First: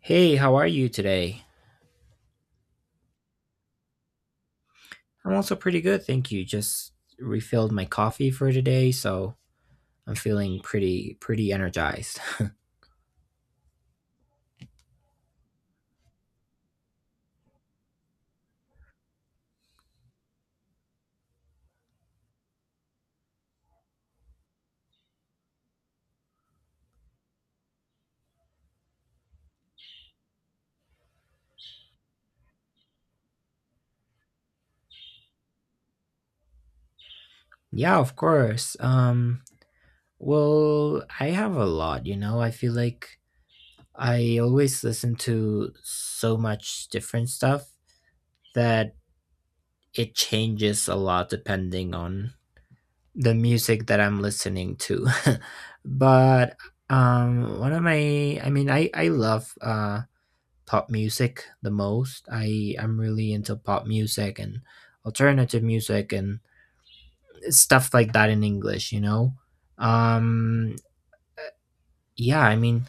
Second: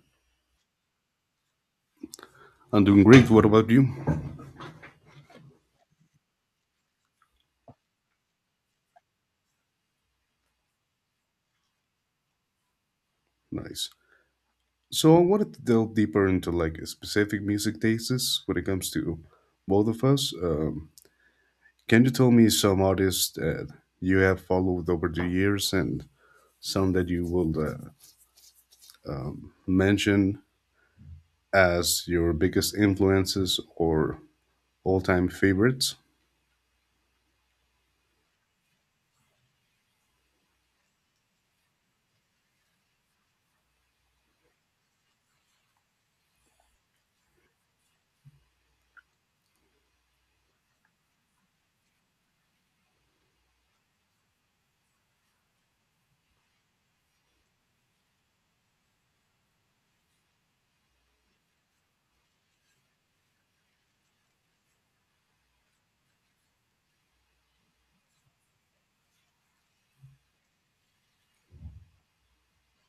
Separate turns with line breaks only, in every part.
Hey, how are you today?
I'm doing great. What about you?
I'm also pretty good, thank you. Just refilled my coffee for today, so I'm feeling pretty energized.
Nice. So I wanted to delve deeper into like a specific music tastes when it comes to both of us. Can you tell me some artists that you have followed over the years and some that you will mention as your biggest influences or all-time favorites?
Yeah, of course. Well, I have a lot. I feel like I always listen to so much different stuff that it changes a lot depending on the music that I'm listening to. But one of my I mean, I love pop music the most. I'm really into pop music and alternative music and stuff like that in English. Um yeah, I mean,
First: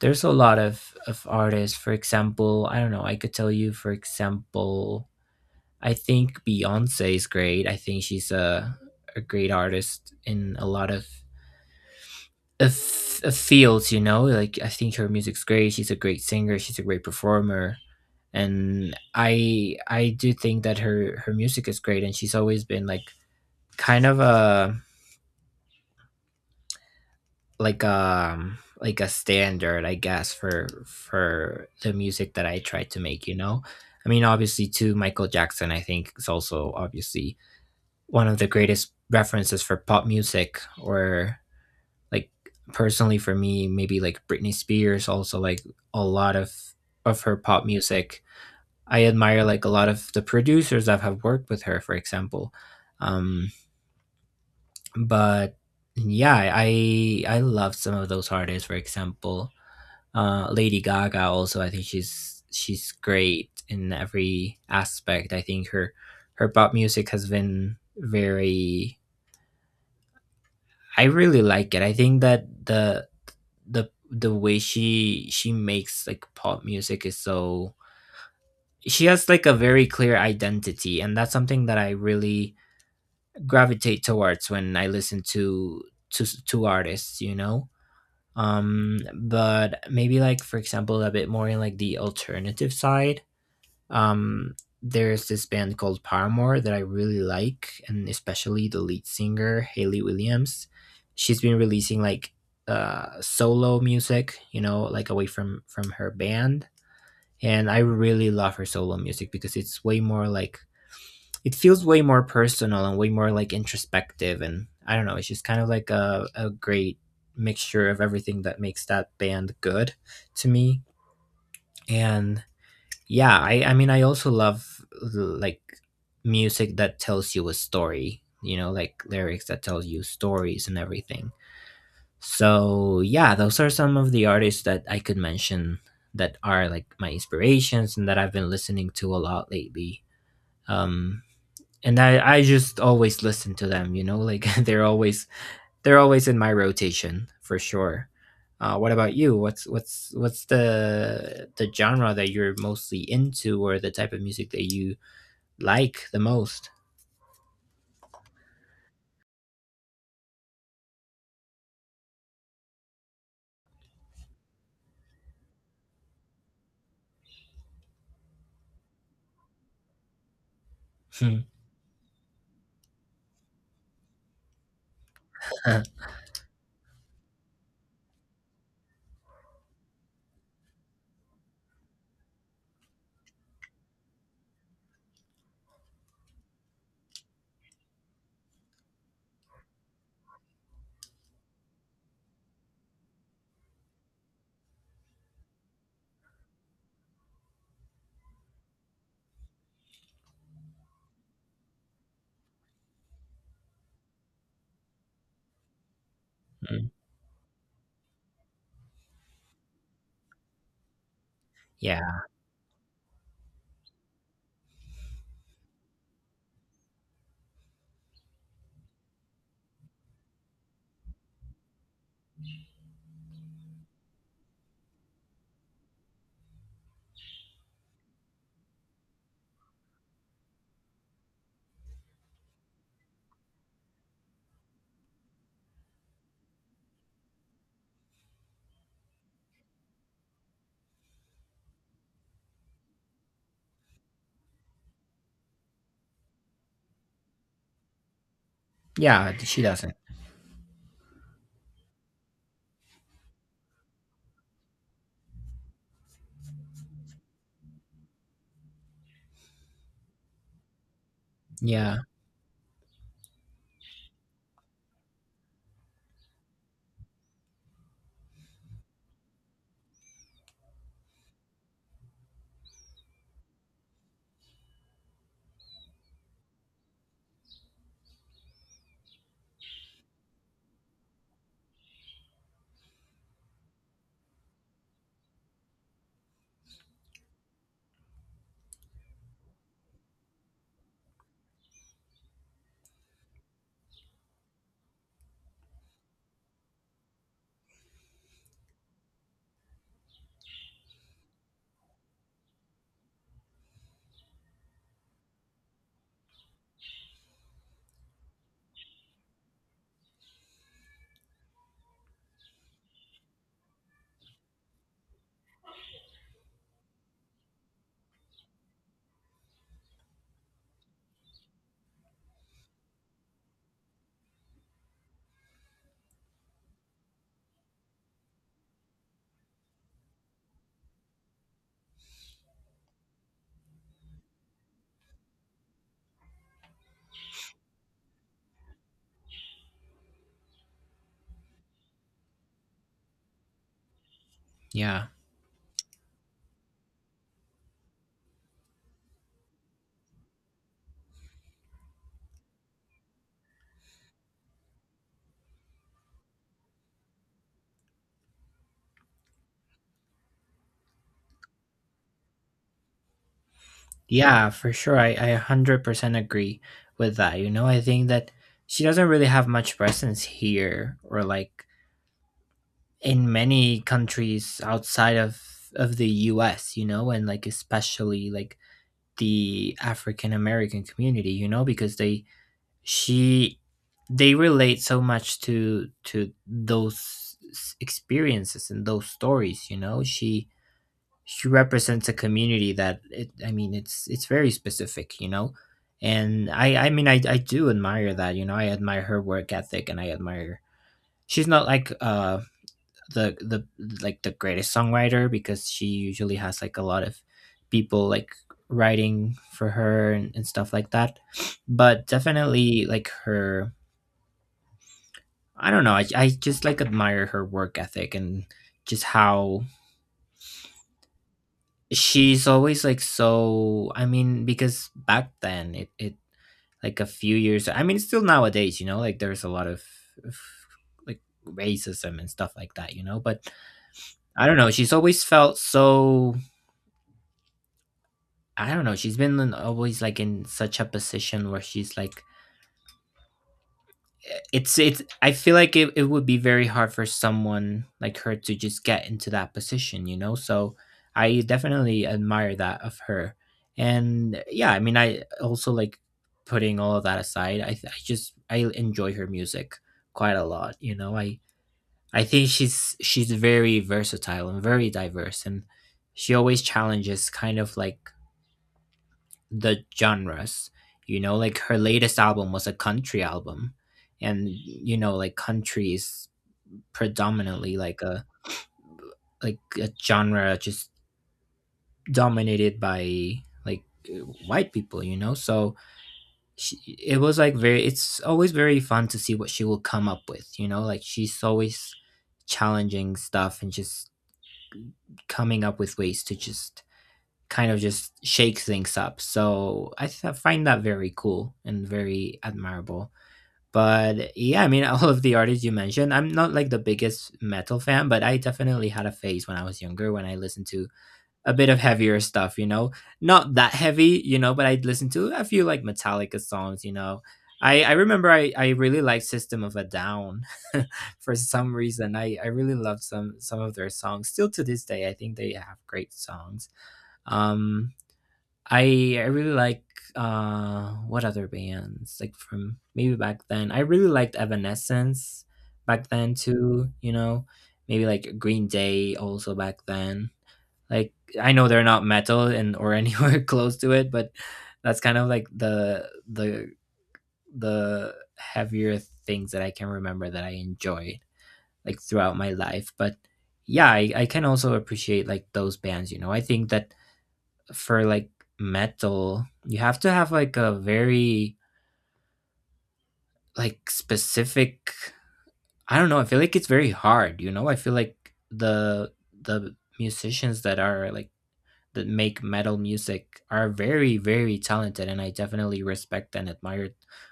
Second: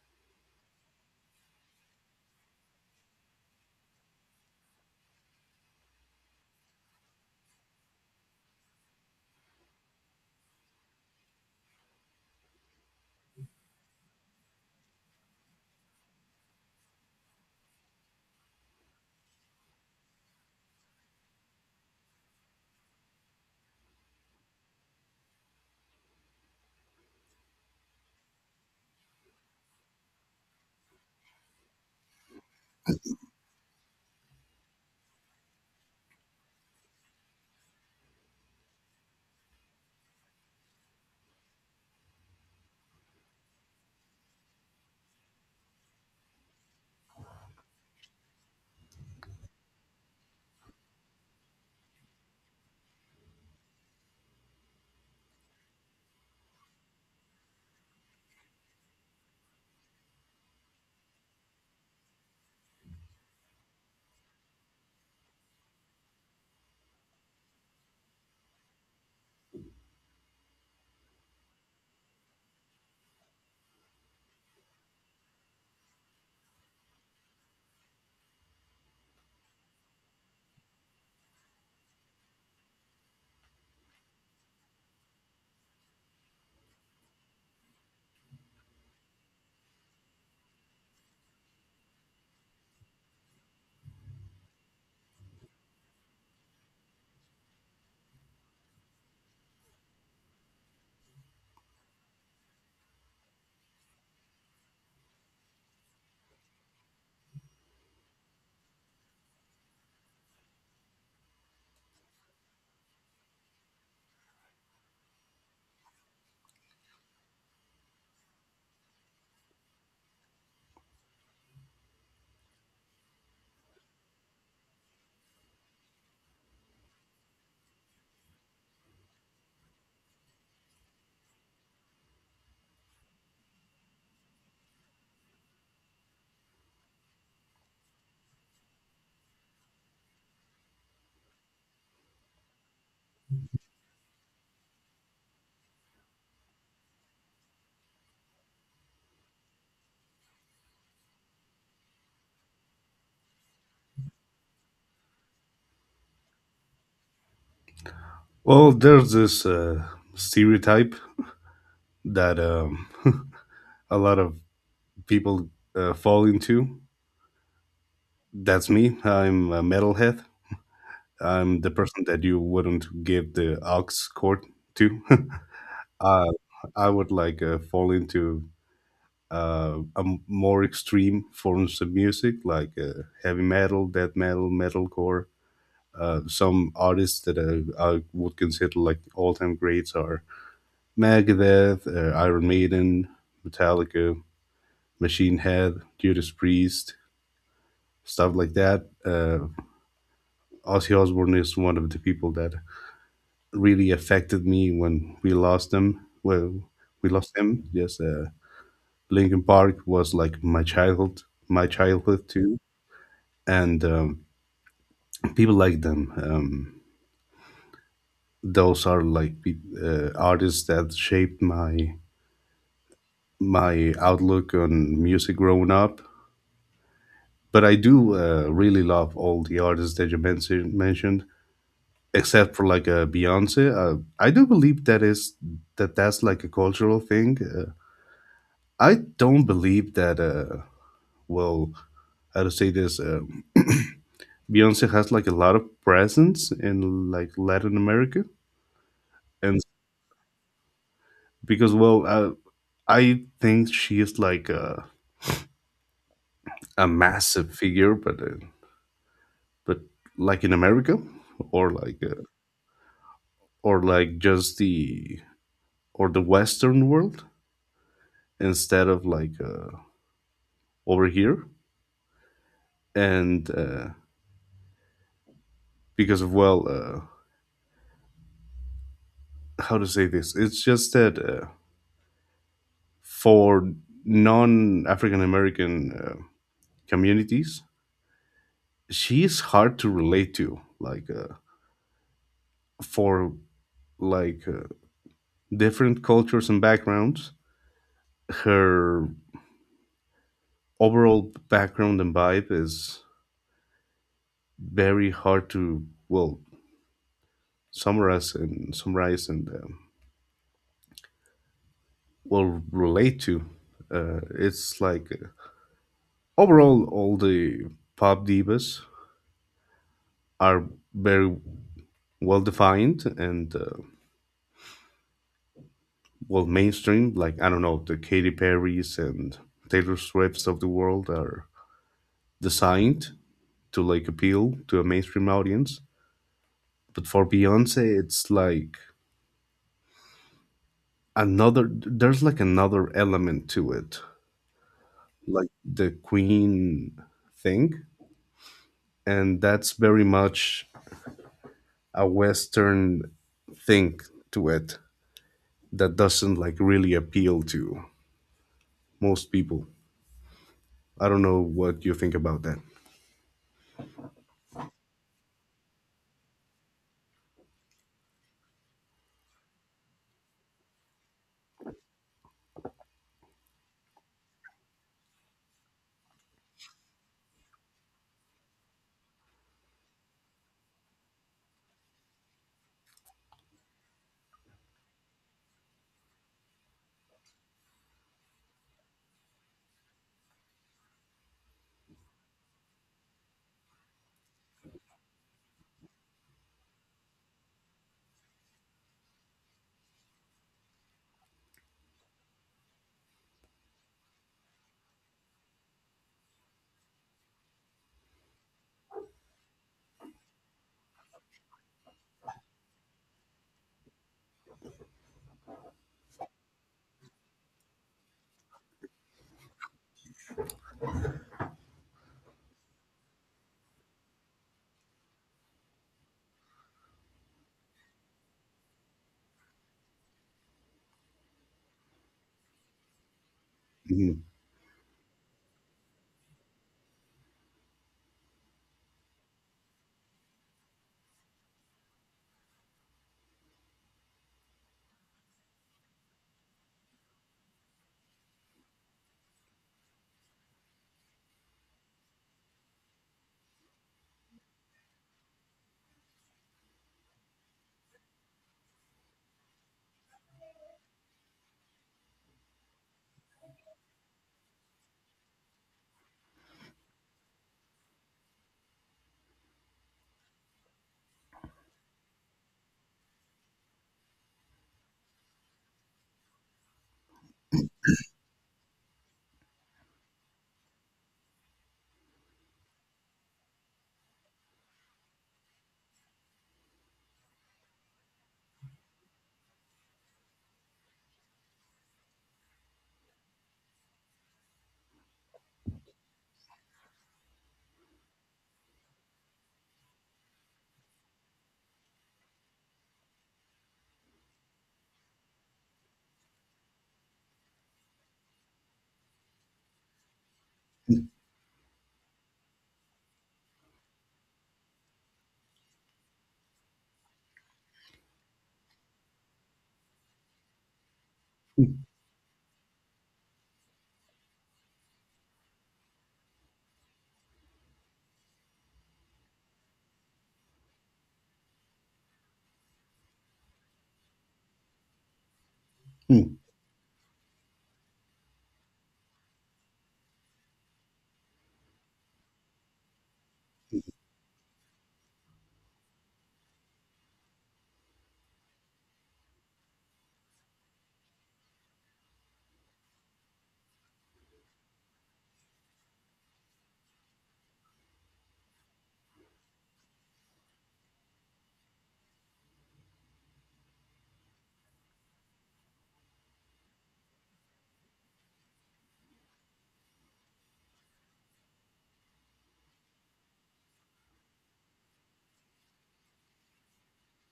there's a lot of artists. For example, I don't know, I could tell you, for example, I think Beyonce is great. I think she's a great artist in a lot of a fields, like I think her music's great. She's a great singer. She's a great performer. And I do think that her music is great, and she's always been like kind of a, like a standard, I guess, for the music that I try to make. I mean, obviously too, Michael Jackson, I think, is also obviously one of the greatest references for pop music, or like, personally for me, maybe like Britney Spears, also like a lot of her pop music. I admire like a lot of the producers that have worked with her, for example. Um, but yeah, I love some of those artists. For example, Lady Gaga. Also, I think she's great in every aspect. I think her pop music has been very. I really like it. I think that the way she makes like pop music is so, she has like a very clear identity, and that's something that I really gravitate towards when I listen to to artists. But maybe, like, for example, a bit more in like the alternative side. um, there's this band called Paramore that I really like, and especially the lead singer, Haley Williams. She's been releasing like solo music, like away from her band, and I really love her solo music because it's way more like, it feels way more personal and way more like introspective, and I don't know, it's just kind of like a great mixture of everything that makes that band good to me. And yeah, I mean, I also love like music that tells you a story, like lyrics that tell you stories and everything. So yeah, those are some of the artists that I could mention that are like my inspirations and that I've been listening to a lot lately. um and I just always listen to them, like they're always in my rotation for sure. What about you? What's the genre that you're mostly into, or the type of music that you like the most?
Well, there's this stereotype that a lot of people fall into. That's me. I'm a metalhead.
Hmm.
I'm the person that you wouldn't give the aux cord to. uh, I would like fall into more extreme forms of music, like heavy metal, death metal, metalcore. Some artists that I would consider like all-time greats are Megadeth, Iron Maiden, Metallica, Machine Head, Judas Priest, stuff like that. Ozzy Osbourne is one of the people that really affected me when we lost them. Well,
Mm.
we lost him. Yes, Linkin Park was like my childhood,
Yeah,
too, and people like them. Those are like pe- Artists that shaped my outlook on music growing up. But I do really love all the artists that you mentioned, except for like a Beyonce. I do believe that is that's like a cultural thing. I don't believe that. Well, how to say this? Beyonce has like a lot of presence in like Latin America,
yeah.
and
She doesn't.
because I think she is like a massive figure, but but like in America, or
Yeah,
like uh, or like just the or the Western world instead of like over here, and because of well, uh, how to say this? It's just that. For non African American communities, she is hard to relate to. Like for like different cultures and backgrounds, her overall background and vibe is very hard to summarize and relate to. It's like overall all the pop divas are very well defined and well mainstream. Like I don't know, the Katy Perry's and Taylor Swift's of the world are designed to like appeal to a mainstream audience, but for Beyonce it's like another there's like another element to it,
yeah,
like the queen thing. And that's very much a western thing to it that doesn't like really appeal to most people. I don't know what you think about that.
yeah. For sure, I 100% agree with that. You know, I think that she doesn't really have much presence here, or like in many countries outside of the U.S. You know, and like especially like the African American community, you know, because she they relate so much to those experiences and those stories, you know. She represents a community that I mean, it's very specific, you know. And I mean, I do admire that, you know. I admire her work ethic, and I admire, she's not like the like the greatest songwriter, because she usually has like a lot of people like writing for her, and stuff like that. But definitely, like, her, I don't know, I just like admire her work ethic and just how she's always like, so, I mean, because back then it like a few years, I mean, still nowadays, you know, like there's a lot of like racism and stuff like that, you know, but I don't know, she's always felt so, I don't know. She's been always like in such a position where she's like, it's. I feel like it would be very hard for someone like her to just get into that position, you know. So, I definitely admire that of her, and yeah, I mean, I also like, putting all of that aside, I th- I just I enjoy her music quite a lot, you know. I think she's very versatile and very diverse, and she always challenges kind of like the genres. You know, like, her latest album was a country album, and you know, like country is predominantly like a genre just dominated by like uh, white people. You know, so she, it was like very. It's always very fun to see what she will come up with. You know, like, she's always challenging stuff and just coming up with ways to just kind of just shake things up. So find that very cool and very admirable. But yeah, I mean, all of the artists you mentioned, I'm not like the biggest metal fan, but I definitely had a phase when I was younger when I listened to a bit of heavier not that but I'd listen to a few like Metallica songs. I remember, I really liked System of a Down for some reason. I really love some of their songs. Still to this day, I think they have great songs. Um, I really like what other bands like from maybe back then. I really liked Evanescence back then too, Maybe like Green Day also back then. Like, I know they're not metal and or anywhere close to it, but that's kind of like the heavier things that I can remember that I enjoyed like throughout my life. But yeah, I can also appreciate like those bands, you know. I think that for like metal, you have to have like a very like specific, I don't know, I feel like it's very hard, you know? I feel like the musicians that are like that make metal music are very very talented, and I definitely respect and admire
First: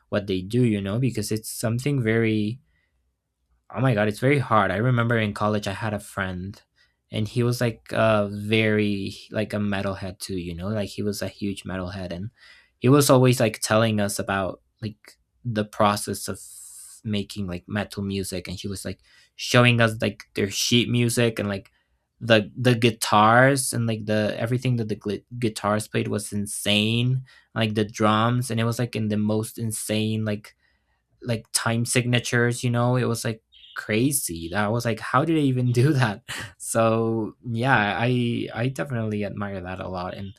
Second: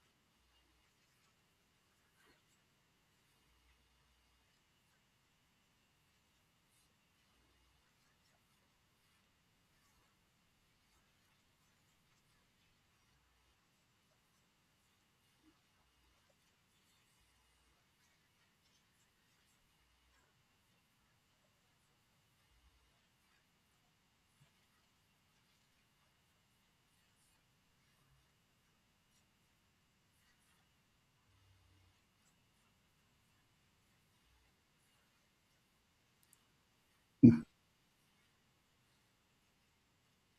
what they do, you know, because it's something very, oh my god, it's very hard. I remember in college I had a friend, and he was like very like a metalhead too, you know, like he was a huge metalhead, and he was always like telling us about like the process of making like metal music, and he was like showing us like their sheet music, and like the guitars, and like, the everything that the gli guitars played was insane, like the drums, and it was like in the most insane like time signatures, you know. It was like crazy. I was like, how did they even do that? So yeah, I definitely admire that a lot, and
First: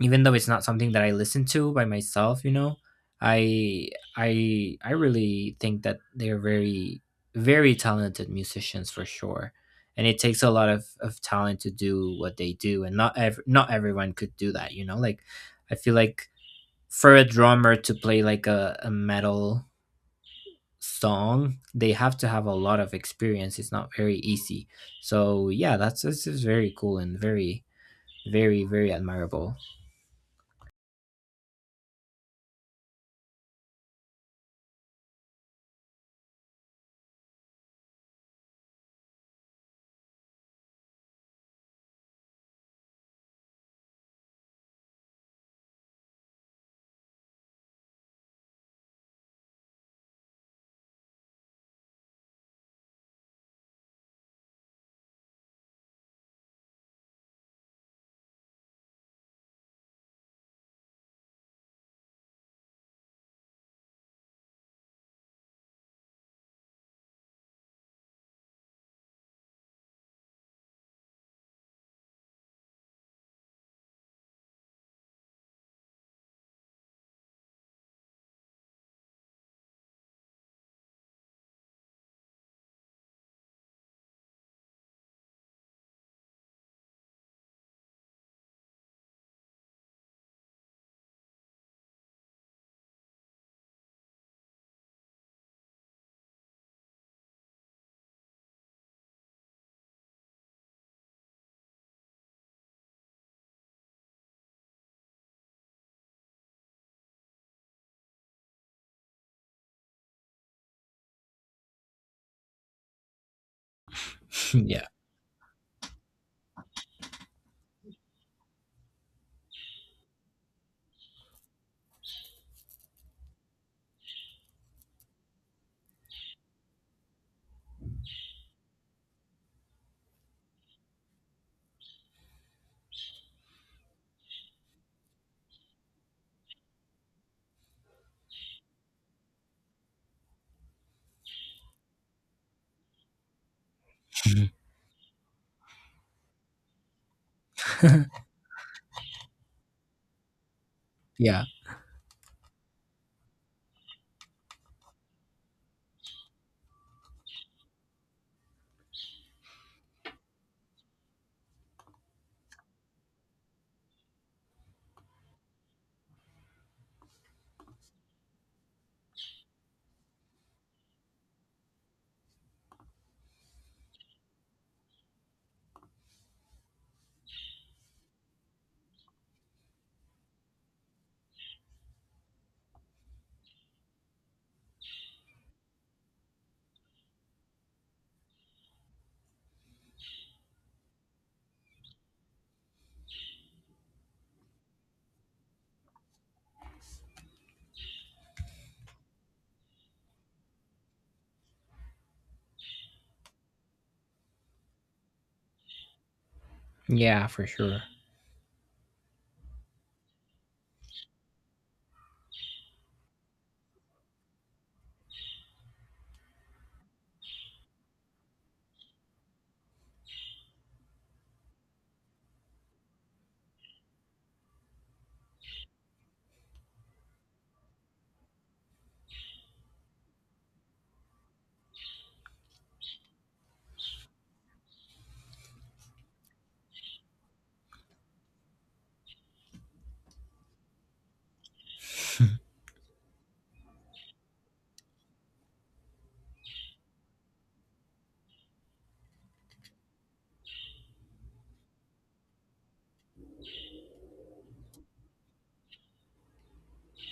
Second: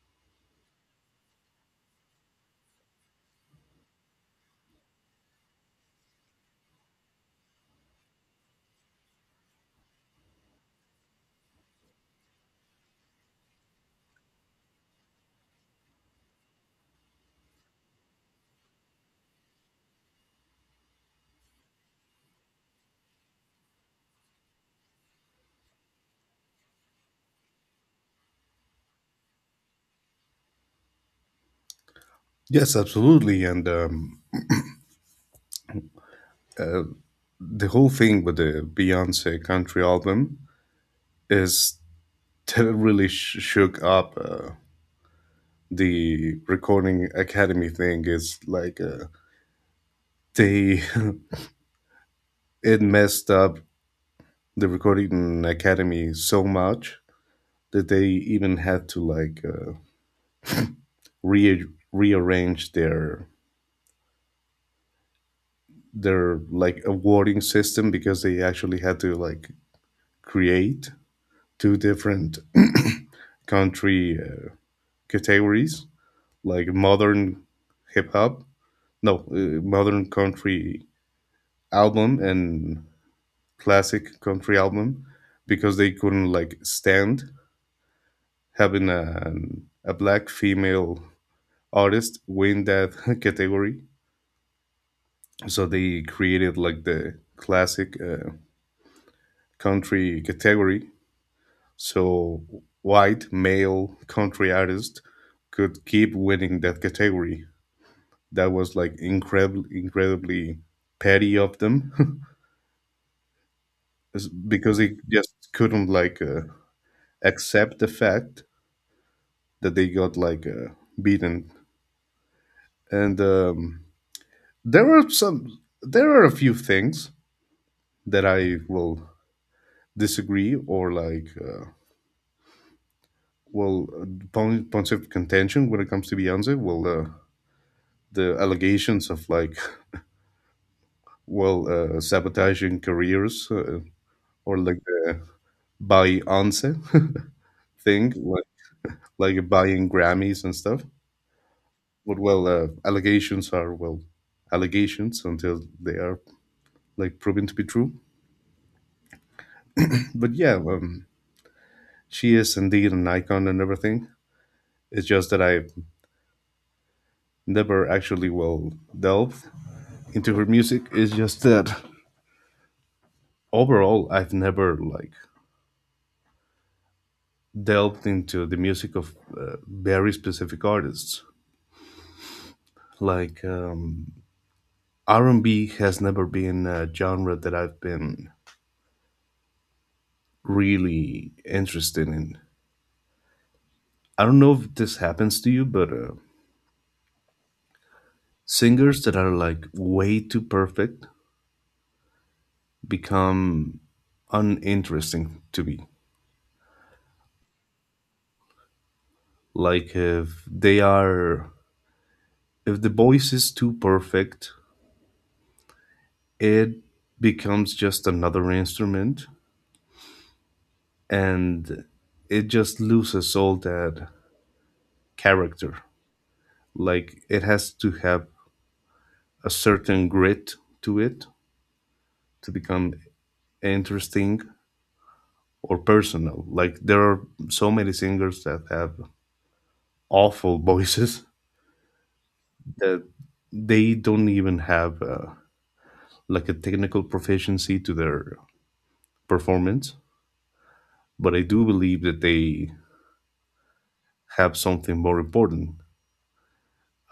even though it's not something that I listen to by myself, you know, i I really think that they're very very talented musicians for sure, and it takes a lot of talent to do what they do, and not not everyone could do that, you know, like, I feel like for a drummer to play like a metal song, they have to have a lot of experience. It's not very easy. So yeah, that's this is very cool and very very very admirable.
Yes, absolutely. And the whole thing with the Beyonce country album is that it really shook up the recording academy thing. Is like they it messed up the recording academy so much that they even had to like re- rearrange their like awarding system, because they actually had to like create two different country categories, like modern hip hop, no, modern country album and classic country album, because they couldn't like stand having a black female artist win that category. So they created like the classic country category. So white male country artist could keep winning that category. That was like incredibly incredibly petty of them. It's because
Yeah.
they just couldn't like accept the fact that they got like beaten. And there were some there are a few things that I will disagree or like well uh, points of contention when it comes to Beyonce. The allegations of like sabotaging careers, or like the by once thing, like buying Grammys and stuff.
Yeah,
But allegations are allegations until they are like proven to be true. But yeah, she is indeed an icon and everything. It's just that I never actually delved into her music. It's just that overall, I've never like delved into the music of very specific artists. Like R and B has never been a genre that I've been really interested in. I don't know if this happens to you, but singers that are like way too perfect become uninteresting to me.
yeah, for sure.
Like if they are, if the voice is too perfect, it becomes just another instrument and it just loses all that character. Like it has to have a certain grit to it to become interesting or personal. Like there are so many singers that have awful voices that they don't even have like a technical proficiency to their performance. But I do believe that they have something more important,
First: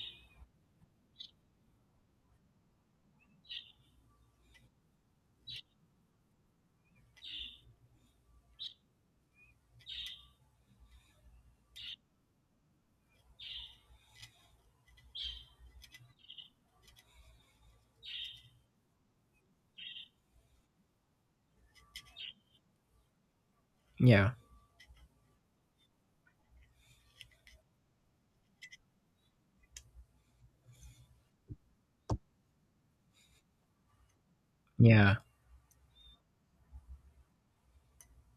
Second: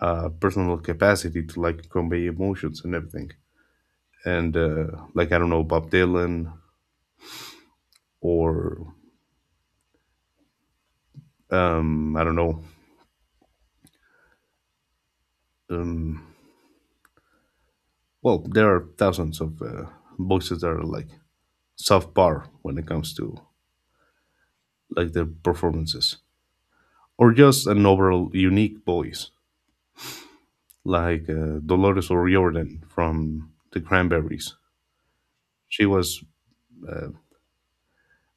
personal capacity to like convey emotions and everything. And like I don't know, Bob Dylan or I don't know. Well, there are thousands of voices that are like soft bar when it comes to
Yeah,
like their performances, or just an overall unique voice, like Dolores O'Riordan from the Cranberries.
yeah.
She was,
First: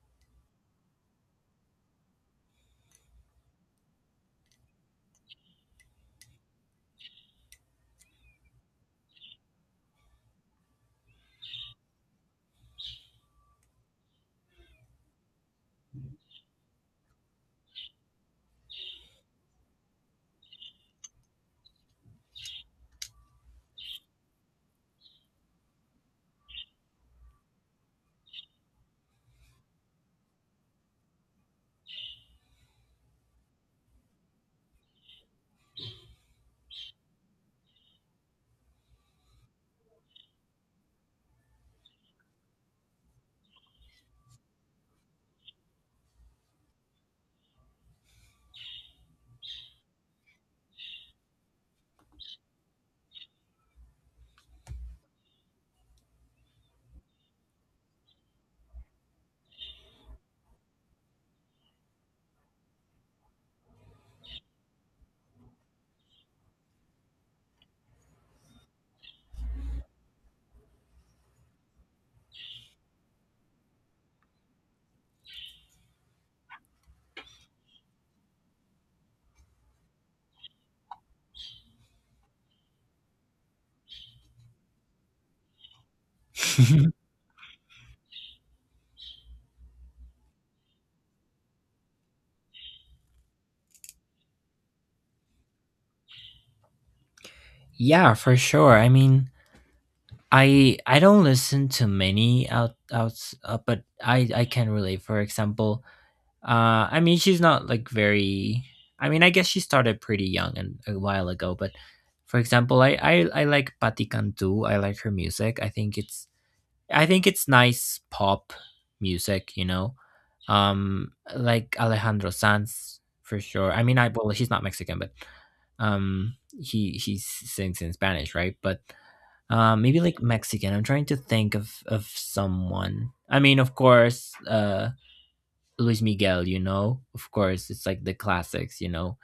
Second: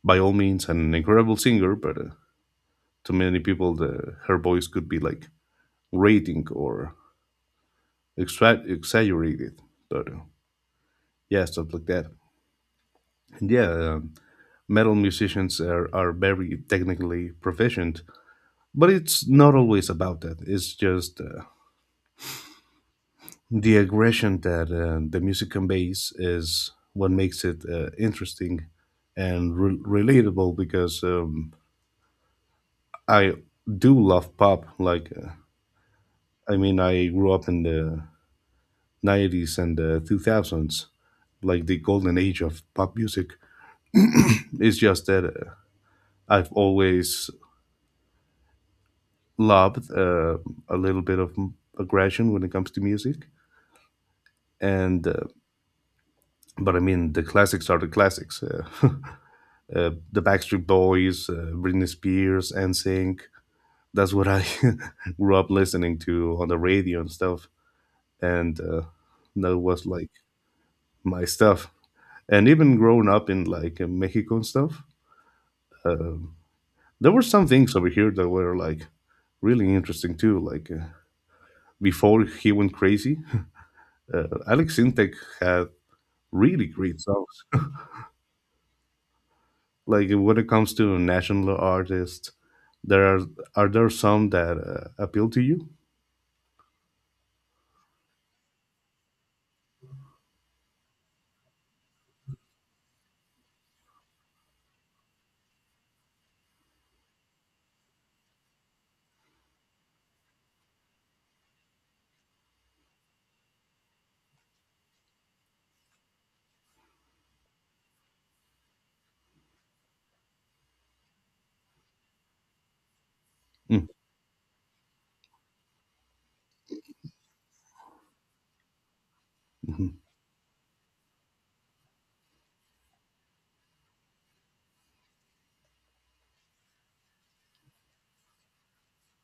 by all means, an incredible singer, but to many people, her voice could be like rating or exaggerated. But yeah, stuff like that. And yeah, metal musicians are very technically proficient, but it's not always about that. It's just the aggression that the music conveys is what makes it interesting and relatable. Because I do love pop. Like, I mean, I grew up in the 90s and the 2000s, like the golden age of pop music. It's just that I've always loved a little bit of aggression when it comes to music. And, but I mean, the classics are the classics. The Backstreet Boys, Britney Spears, NSYNC. That's what I grew up listening to on the radio and stuff, and that was like my stuff. And even growing up in like Mexico and stuff, there were some things over here that were like really interesting too. Like before he went crazy, Alex Sintek had really great songs. Like when it comes to national artists, there are there some that appeal to you?
Yeah, for sure, I mean, I don't listen to many outs, but I can relate, for example. I mean, she's not like very. I mean, I guess she started pretty young and a while ago. But for example, I like Patti Cantu. I like her music. I think it's nice pop music. You know, like Alejandro Sanz for sure. I mean, I well, he's not Mexican, but he sings in Spanish, right? But
Mm-hmm.
maybe like Mexican. I'm trying to think of someone. I mean, of course, Luis Miguel, you know, of course, it's like the classics, you know,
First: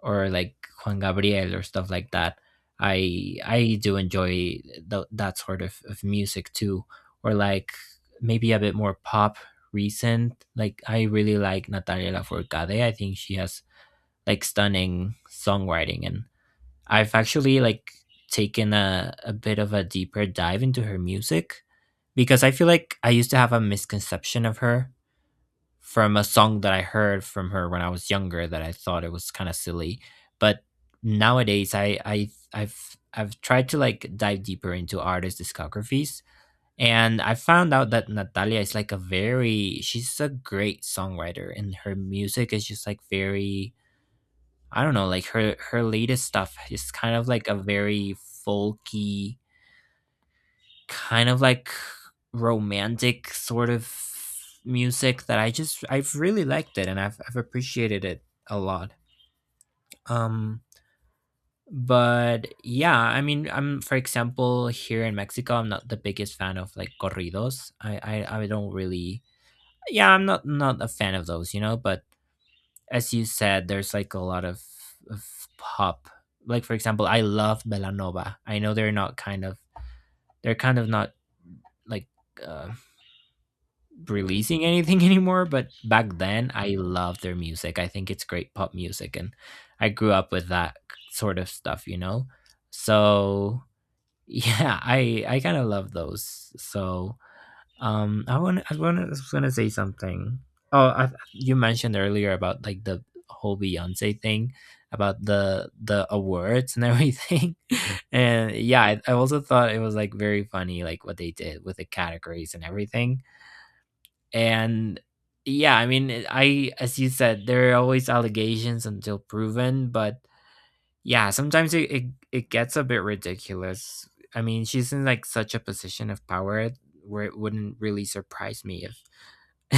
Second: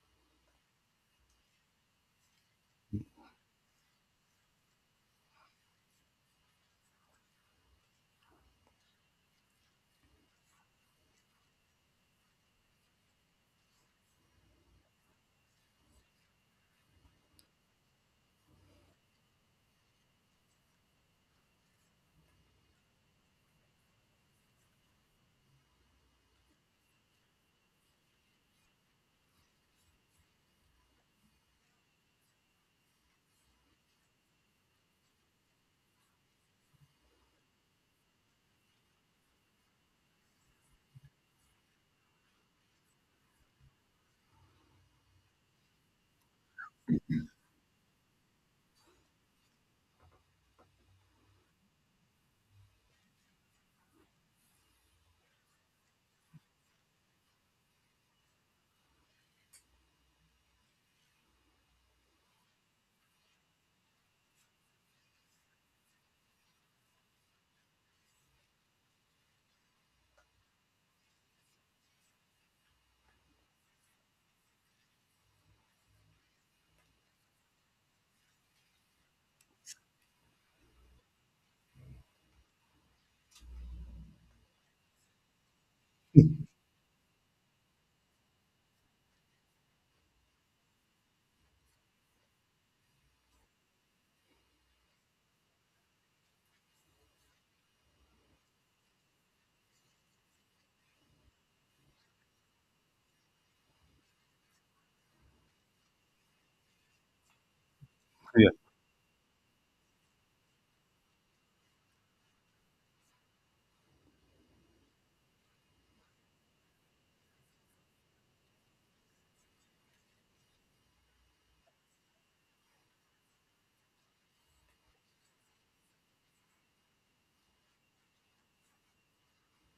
or like Juan Gabriel or stuff like that. I do enjoy that sort of music too, or like maybe a bit more pop recent. Like, I really like Natalia Lafourcade. I think she has like stunning songwriting, and I've actually like taken a bit of a deeper dive into her music because I feel like I used to have a misconception of her from a song that I heard from her when I was younger that I thought it was kind of silly. But nowadays, I've tried to like dive deeper into artist discographies, and I found out that Natalia is like a very she's a great songwriter, and her music is just like very I don't know, like her latest stuff is kind of like a very folky kind of like romantic sort of music that I just I've really liked it and I've appreciated it a lot. Um but yeah, I mean I'm for example here in Mexico I'm not the biggest fan of like corridos. I don't really yeah, I'm not not a fan of those, you know, but as you said, there's like a lot of pop. Like for example, I love Belanova. I know they're not kind of they're kind of not like uh, releasing anything anymore, but back then I loved their music. I think it's great pop music, and I grew up with that sort of stuff, you know. So yeah, I kind of love those. So I want was gonna say something. Oh, I, you mentioned earlier about like the whole Beyonce thing about the awards and everything and yeah I also thought it was like very funny like what they did with the categories and everything and yeah I mean it- I as you said there are always allegations until proven but yeah sometimes it gets a bit ridiculous. I mean she's in like such a position of power where it wouldn't really surprise me if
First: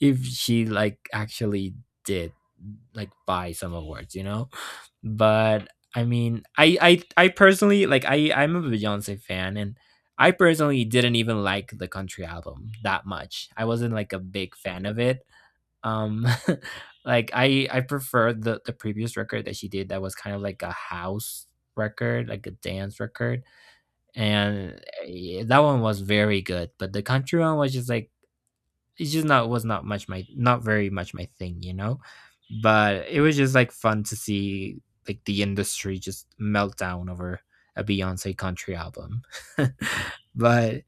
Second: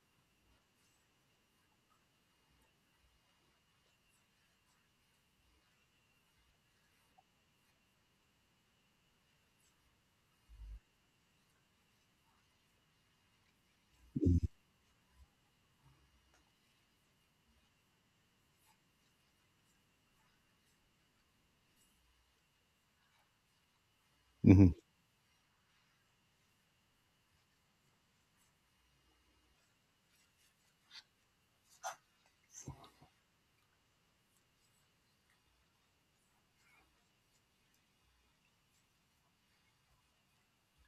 if she like actually did like buy some awards, you know, but I mean, I personally like I'm a Beyonce fan, and I personally didn't even like the country album that much. I wasn't like a big fan of it. Um, like I preferred the previous record that she did that was kind of like a house record, like a dance record,
Mhm.
and that one was very good. But the country one was just like it's just not much my not very much my thing, you know. But it was just like fun to see like the industry just melt down over a Beyonce country album. But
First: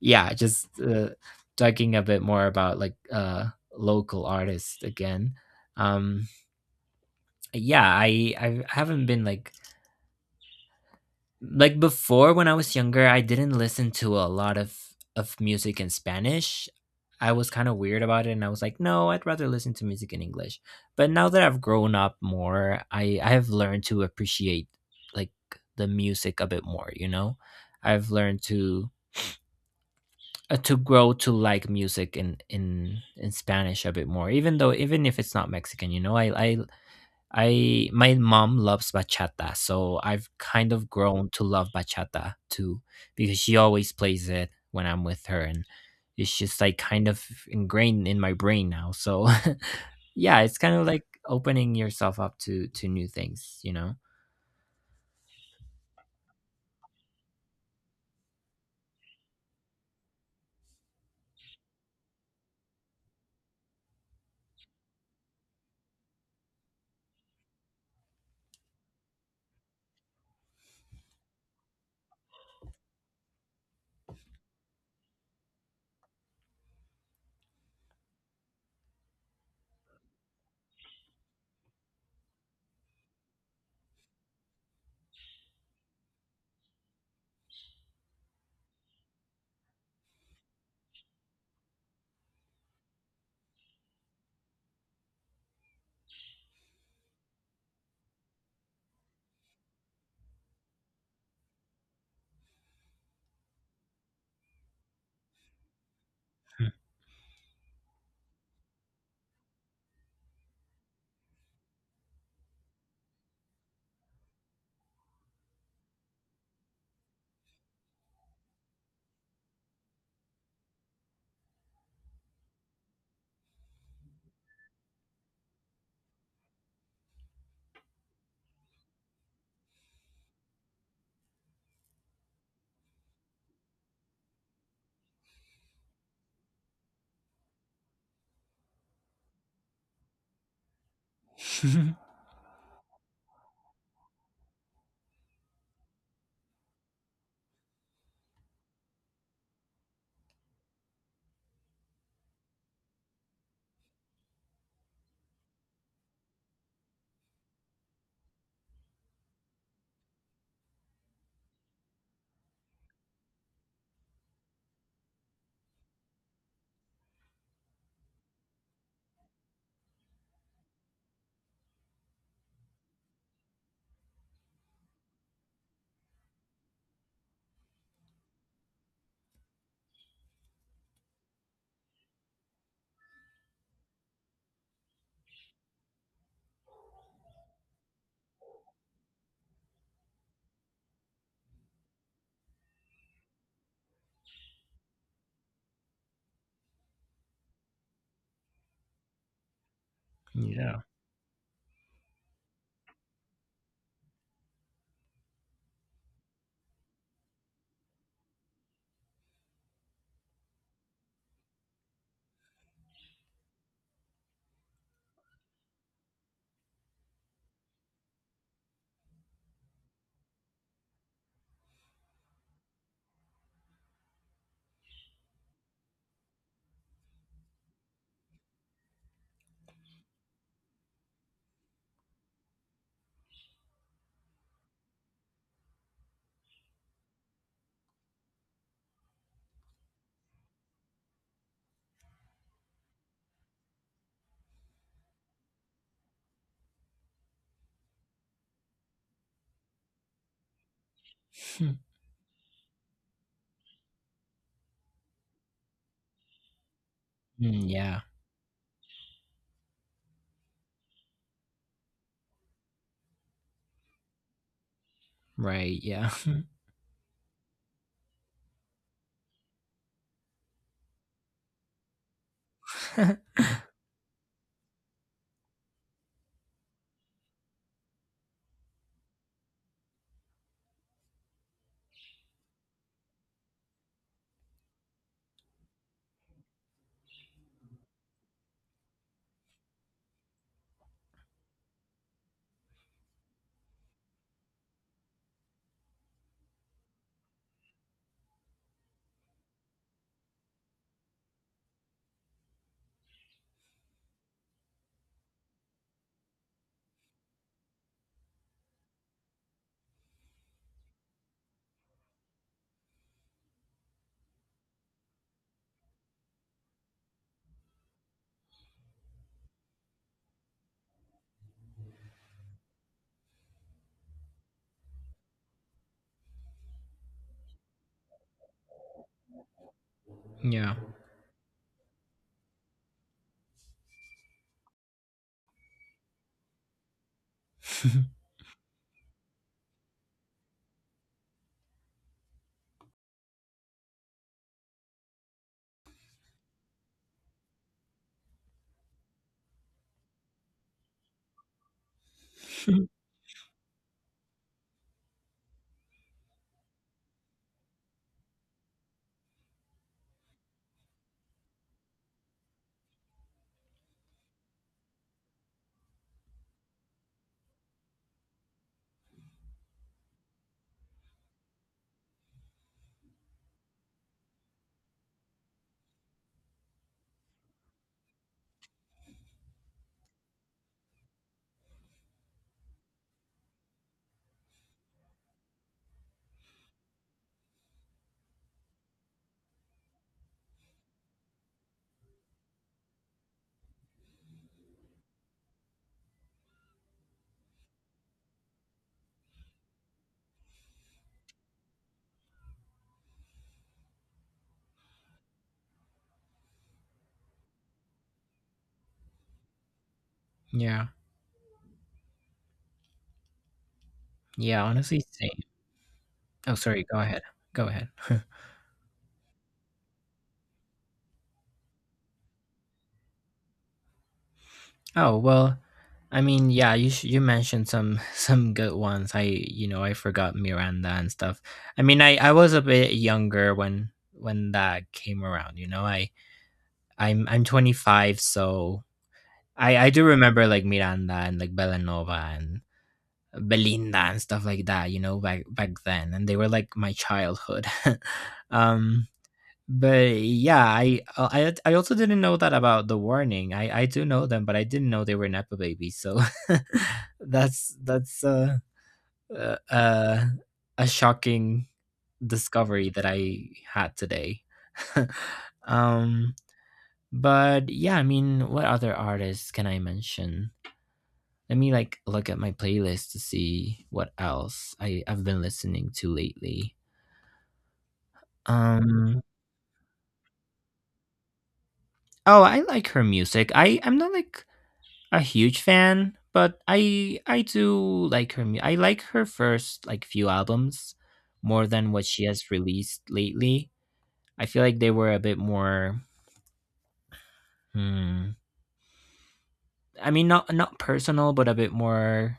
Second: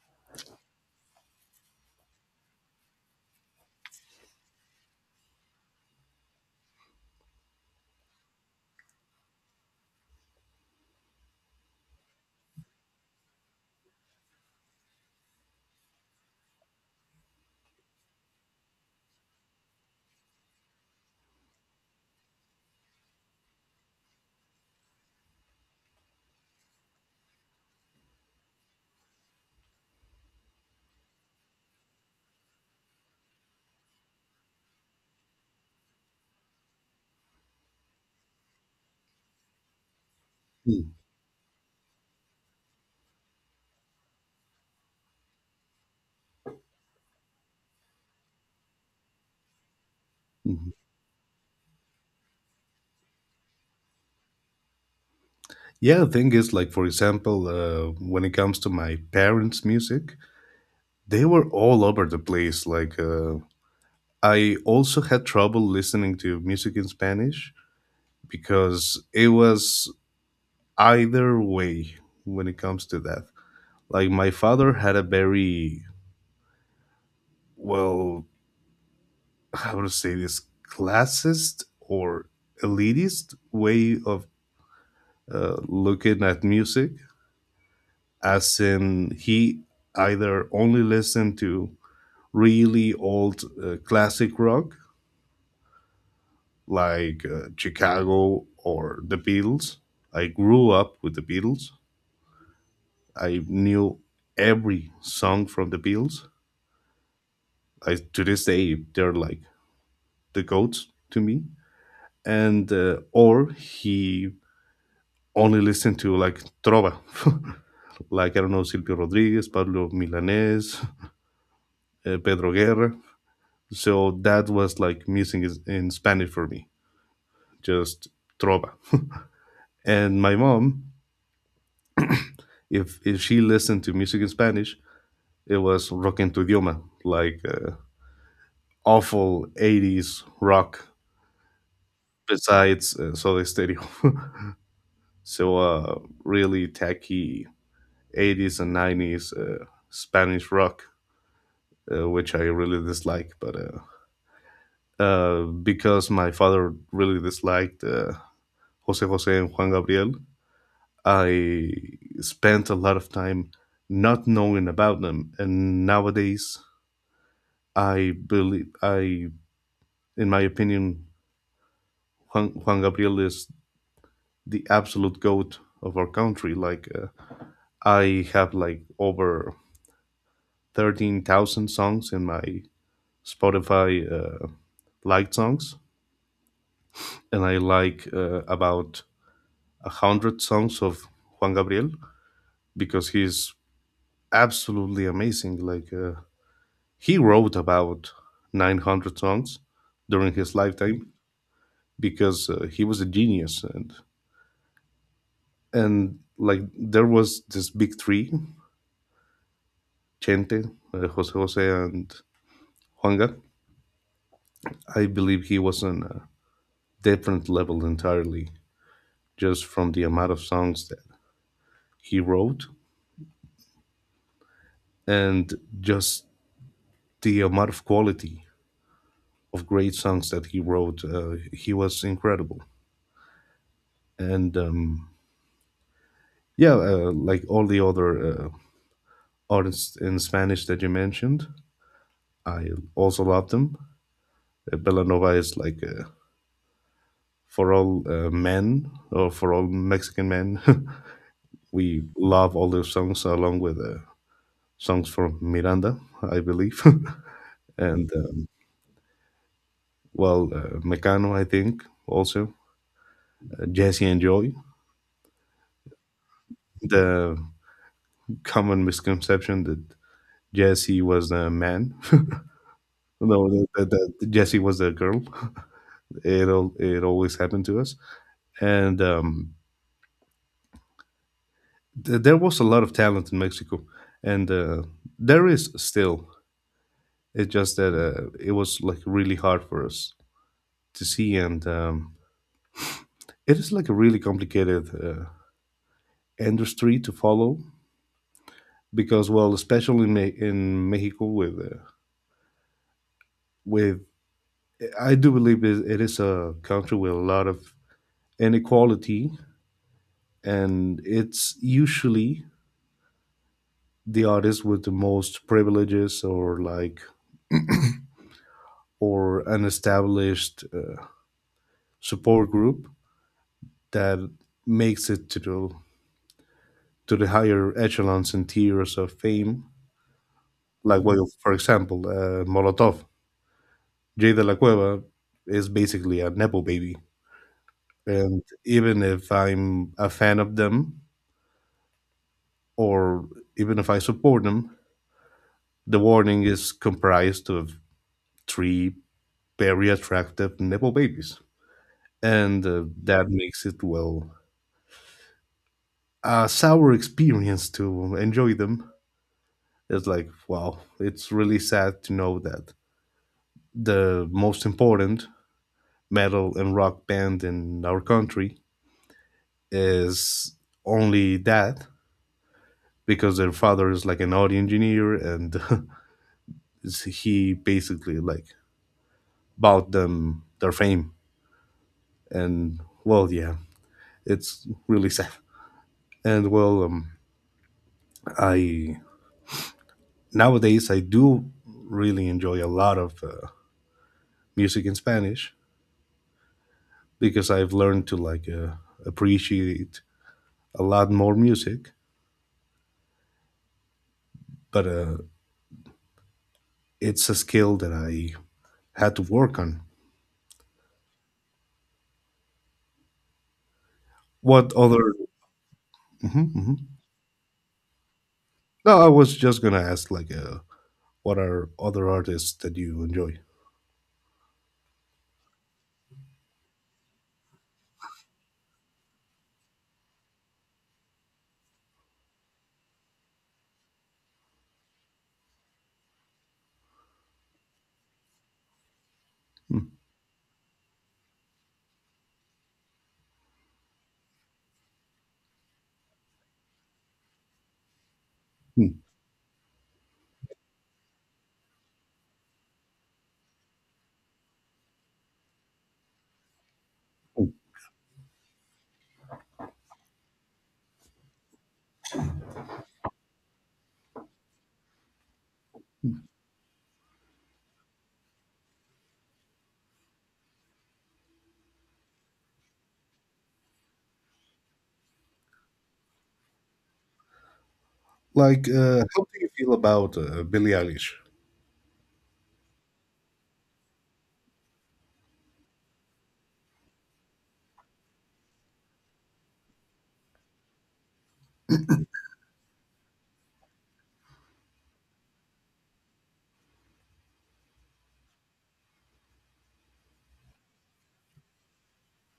yeah, just talking a bit more about like local artists again. Um yeah, I haven't been like before when I was younger, I didn't listen to a lot of music in Spanish. I was kind of weird about it and I was like, "No, I'd rather listen to music in English." But now that I've grown up more, I have learned to appreciate like the music a bit more, you know? I've learned to grow to like music in Spanish a bit more, even though even if it's not Mexican, you know? I my mom loves bachata, so I've kind of
Mm,
grown to love bachata too because she always plays it when I'm with her and it's just like kind of ingrained in my brain now. So yeah, it's
mhm.
kind of like opening yourself up to new things, you know.
Yeah, the thing is, like, for example, when it comes to my parents' music, they were all over the place. Like, I also had trouble listening to music in Spanish because it was either way when it comes to that. Like, my father had a very, well, how to say this, classist or elitist way of looking at music, as in he either only listened to really old classic rock like Chicago or the Beatles. I grew up with the Beatles. I knew every song from the Beatles.
Hmm.
I to this day they're like the goats to me. And or he only listened to like trova, like I don't know, Silvio Rodriguez, Pablo Milanés, Pedro Guerra. So that was like missing in Spanish for me, just trova. And my mom, if she listened to music in Spanish, it was rock en tu idioma, like awful 80s rock besides Soda Stereo. So really tacky 80s and 90s Spanish rock, which I really dislike. But because my father really disliked Jose Jose and Juan Gabriel, I spent a lot of time not knowing about them. And nowadays I believe in my opinion, Juan Gabriel is the absolute goat of our country. Like I have like over 13,000 songs in my Spotify liked songs, and I like about a hundred songs of Juan Gabriel, because he's absolutely amazing. Like. He wrote about 900 songs during his
Yeah.
lifetime, because he was a genius. And like there was this big three, Chente, Jose Jose, and Juanga. I believe he was on a different level entirely, just from the amount of songs that he wrote and just the amount of quality of great songs that he wrote. He was incredible. And yeah, like all the other Or in Spanish that you mentioned, I also love them. Belanova is like for all Mexican men.
Hmm.
We love all their songs along with songs from Miranda, I believe.
Mm, yeah.
And Mecano, I think, also. Jesse and Joy.
Right. Yeah.
The common misconception that Jesse was a man. No, that Jesse was a girl. It, it always happened to us. And there was a lot of talent in Mexico, and there is still. It's just that it was like really hard for us to see, and it is like a really complicated industry to follow, because, well, especially in, in Mexico, with with I do believe it is a country with a lot of inequality, and it's usually the artists with the most privileges, or like or an established support group that makes it to the higher echelons and tiers of fame.
Yeah.
Like, well, for example, Molotov, Jay de la Cueva is basically a nepo baby, and even if I'm a fan of them, or even if I support them, the warning is comprised of three very attractive nepo babies, and that makes it a sour experience to enjoy them. It's like, wow, it's really sad to know that the most important metal and rock band in our country is only that because their father is like an audio engineer. And he basically like bought them their fame, and well, yeah, it's really sad. And well, I nowadays I do really enjoy a lot of music in Spanish, because I've learned to like appreciate a lot more music, but it's a skill that I had to work on.
Yeah. Yeah.
What
Honestly,
other?
same.
Mhm,
Oh, sorry.
mhm.
Go ahead. Go ahead.
No, I was just gonna ask, like, what are other artists that you enjoy?
Oh, well, I mean, yeah, you you mentioned some some good ones. I, you know, I forgot Miranda and stuff. I mean, I was a bit younger when that came around, you know. I'm 25, so
Hmm,
I do remember like Miranda and like Belanova and Belinda and stuff like that, you know, back back then, and they were like my childhood.
hmm.
um but yeah, I also didn't know that about the warning. I do know them, but I didn't know they were Nepo babies. So that's uh, uh, a shocking discovery that I had today. um, but yeah, I mean, what other artists can I mention? Let me like look at my playlist to see what else I I've been listening to lately.
Like,
Um,
how do you feel about Billie Eilish?
Oh, I like her music. I I'm not like a huge fan, but I do like her. I like her first like few albums more than what she has released lately. I feel like they were a bit more. Hmm, I mean, not not personal, but a bit more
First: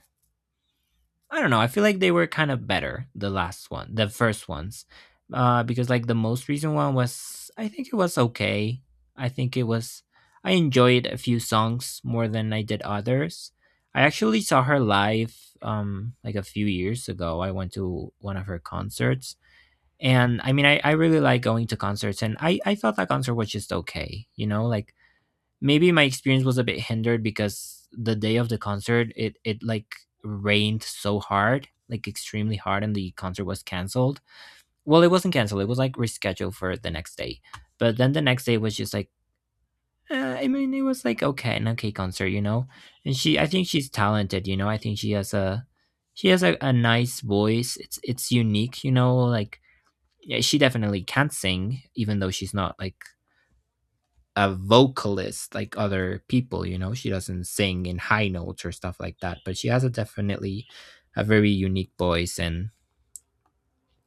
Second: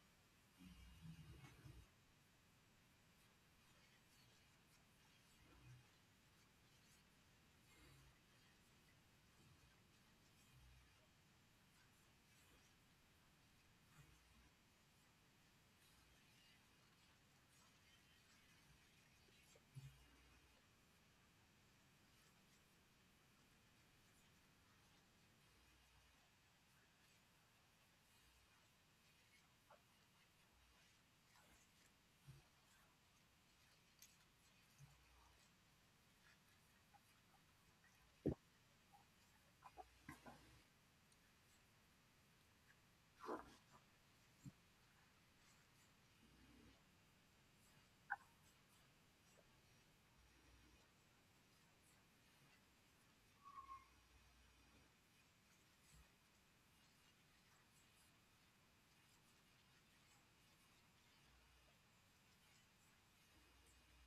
I don't know. I feel like they were kind of better the last one, the first ones, because like the most recent one was, I think it was okay. I think it was. I enjoyed a few songs more than I did others. I actually saw her live, like a few years ago. I went to one of her concerts, and I mean, I really like going to concerts, and I thought that concert was just okay. You know, like maybe my experience was a bit hindered because the day of the concert it like rained so hard like extremely hard and the concert was canceled, well it wasn't canceled it was like rescheduled for the next day, but then the next day was just like uh, I mean it was like okay, an okay concert, you know, and she I think she's talented, you know, I think she has a nice voice, it's unique, you know, like yeah, she definitely can sing even though she's not like a vocalist like other people, you know, she doesn't sing in high notes or stuff like that, but she has a definitely a very unique voice, and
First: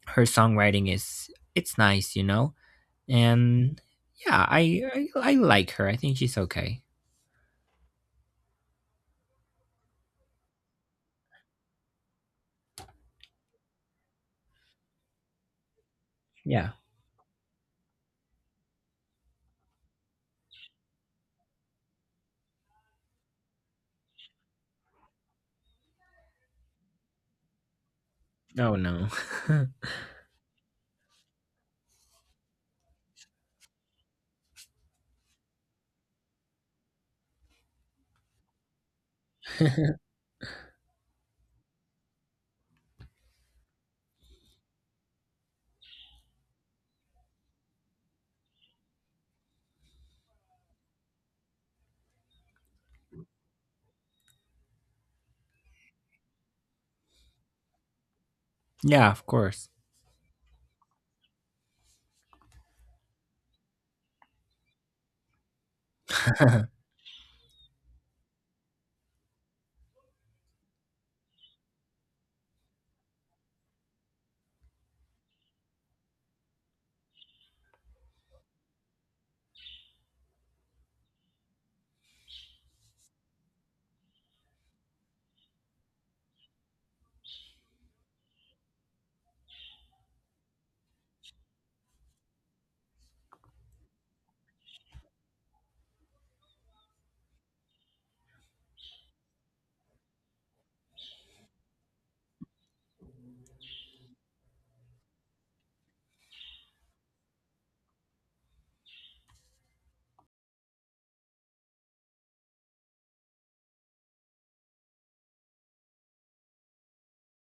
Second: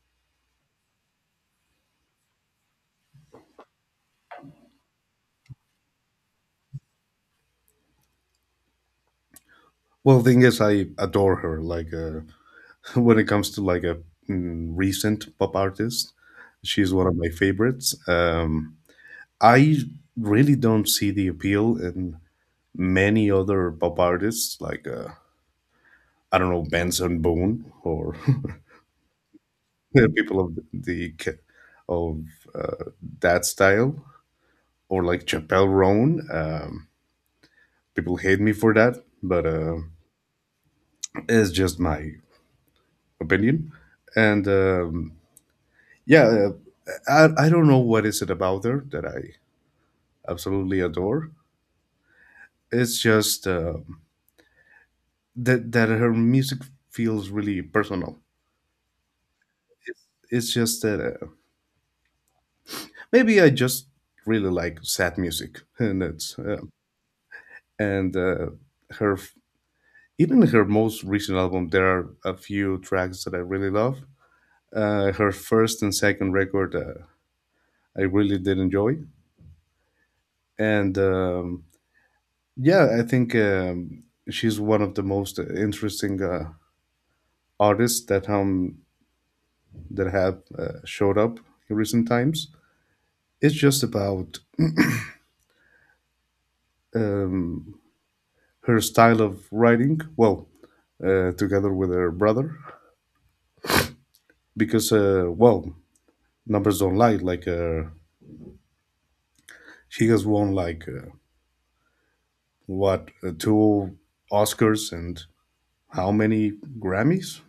her songwriting is it's nice, you know, and yeah I like her, I think she's okay.
Well, thing is, I adore her. Like, when it comes to like a recent pop artist,
Yeah.
she's one of my favorites. I really don't see the appeal in many other pop artists, like I don't know, Benson Boone or
Oh no.
people of the of uh, that style or like Chappelle Roan. People hate me for that, but it's just my opinion. And yeah, uh, I don't know what is it about her that I absolutely adore. It's just that her music feels really personal.
Yeah, of course.
It's just that maybe I just really like sad music, and it's and her Even in her most recent album, there are a few tracks that I really love. Her first and second record, I really did enjoy. And yeah, I think she's one of the most interesting artists that that have showed up in recent times. It's just about um, her style of writing. Well, together with her brother, because numbers don't lie. Like she has won like. What Two Oscars and how many Grammys?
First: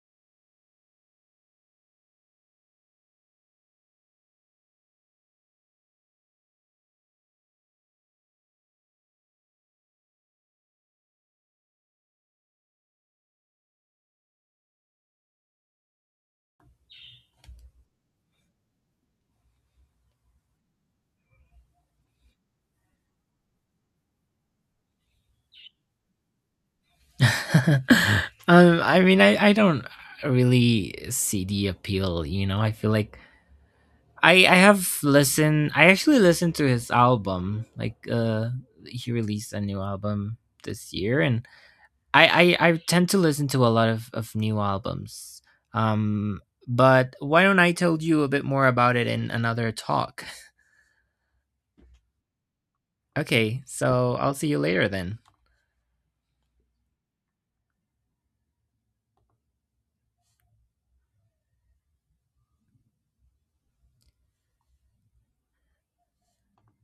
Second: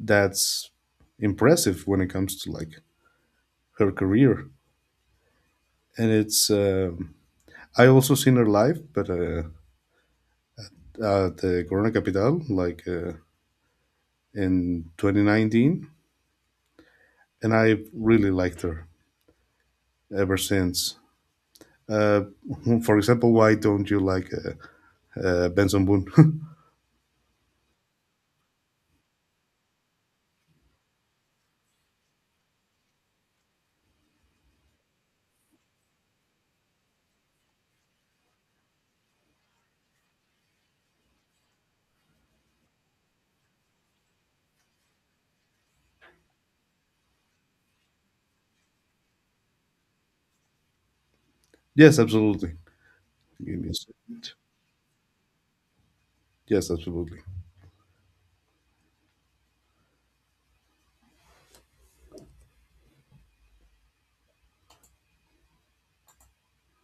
That's impressive when it comes to like her career. And it's I also seen her live, but at the Corona Capital, like in 2019, and I really liked her ever since. Uh, for example, why don't you like Benson Boone?
um I mean I don't really see the appeal, you know, I feel like I have listened. I actually listened to his album. Like he released a new album this year, and I tend to listen to a lot of new albums. Um, but why don't I tell you a bit more about it in another talk?
Yes, absolutely. Give
Okay,
me a
so
second.
I'll see you later then.
Yes, absolutely.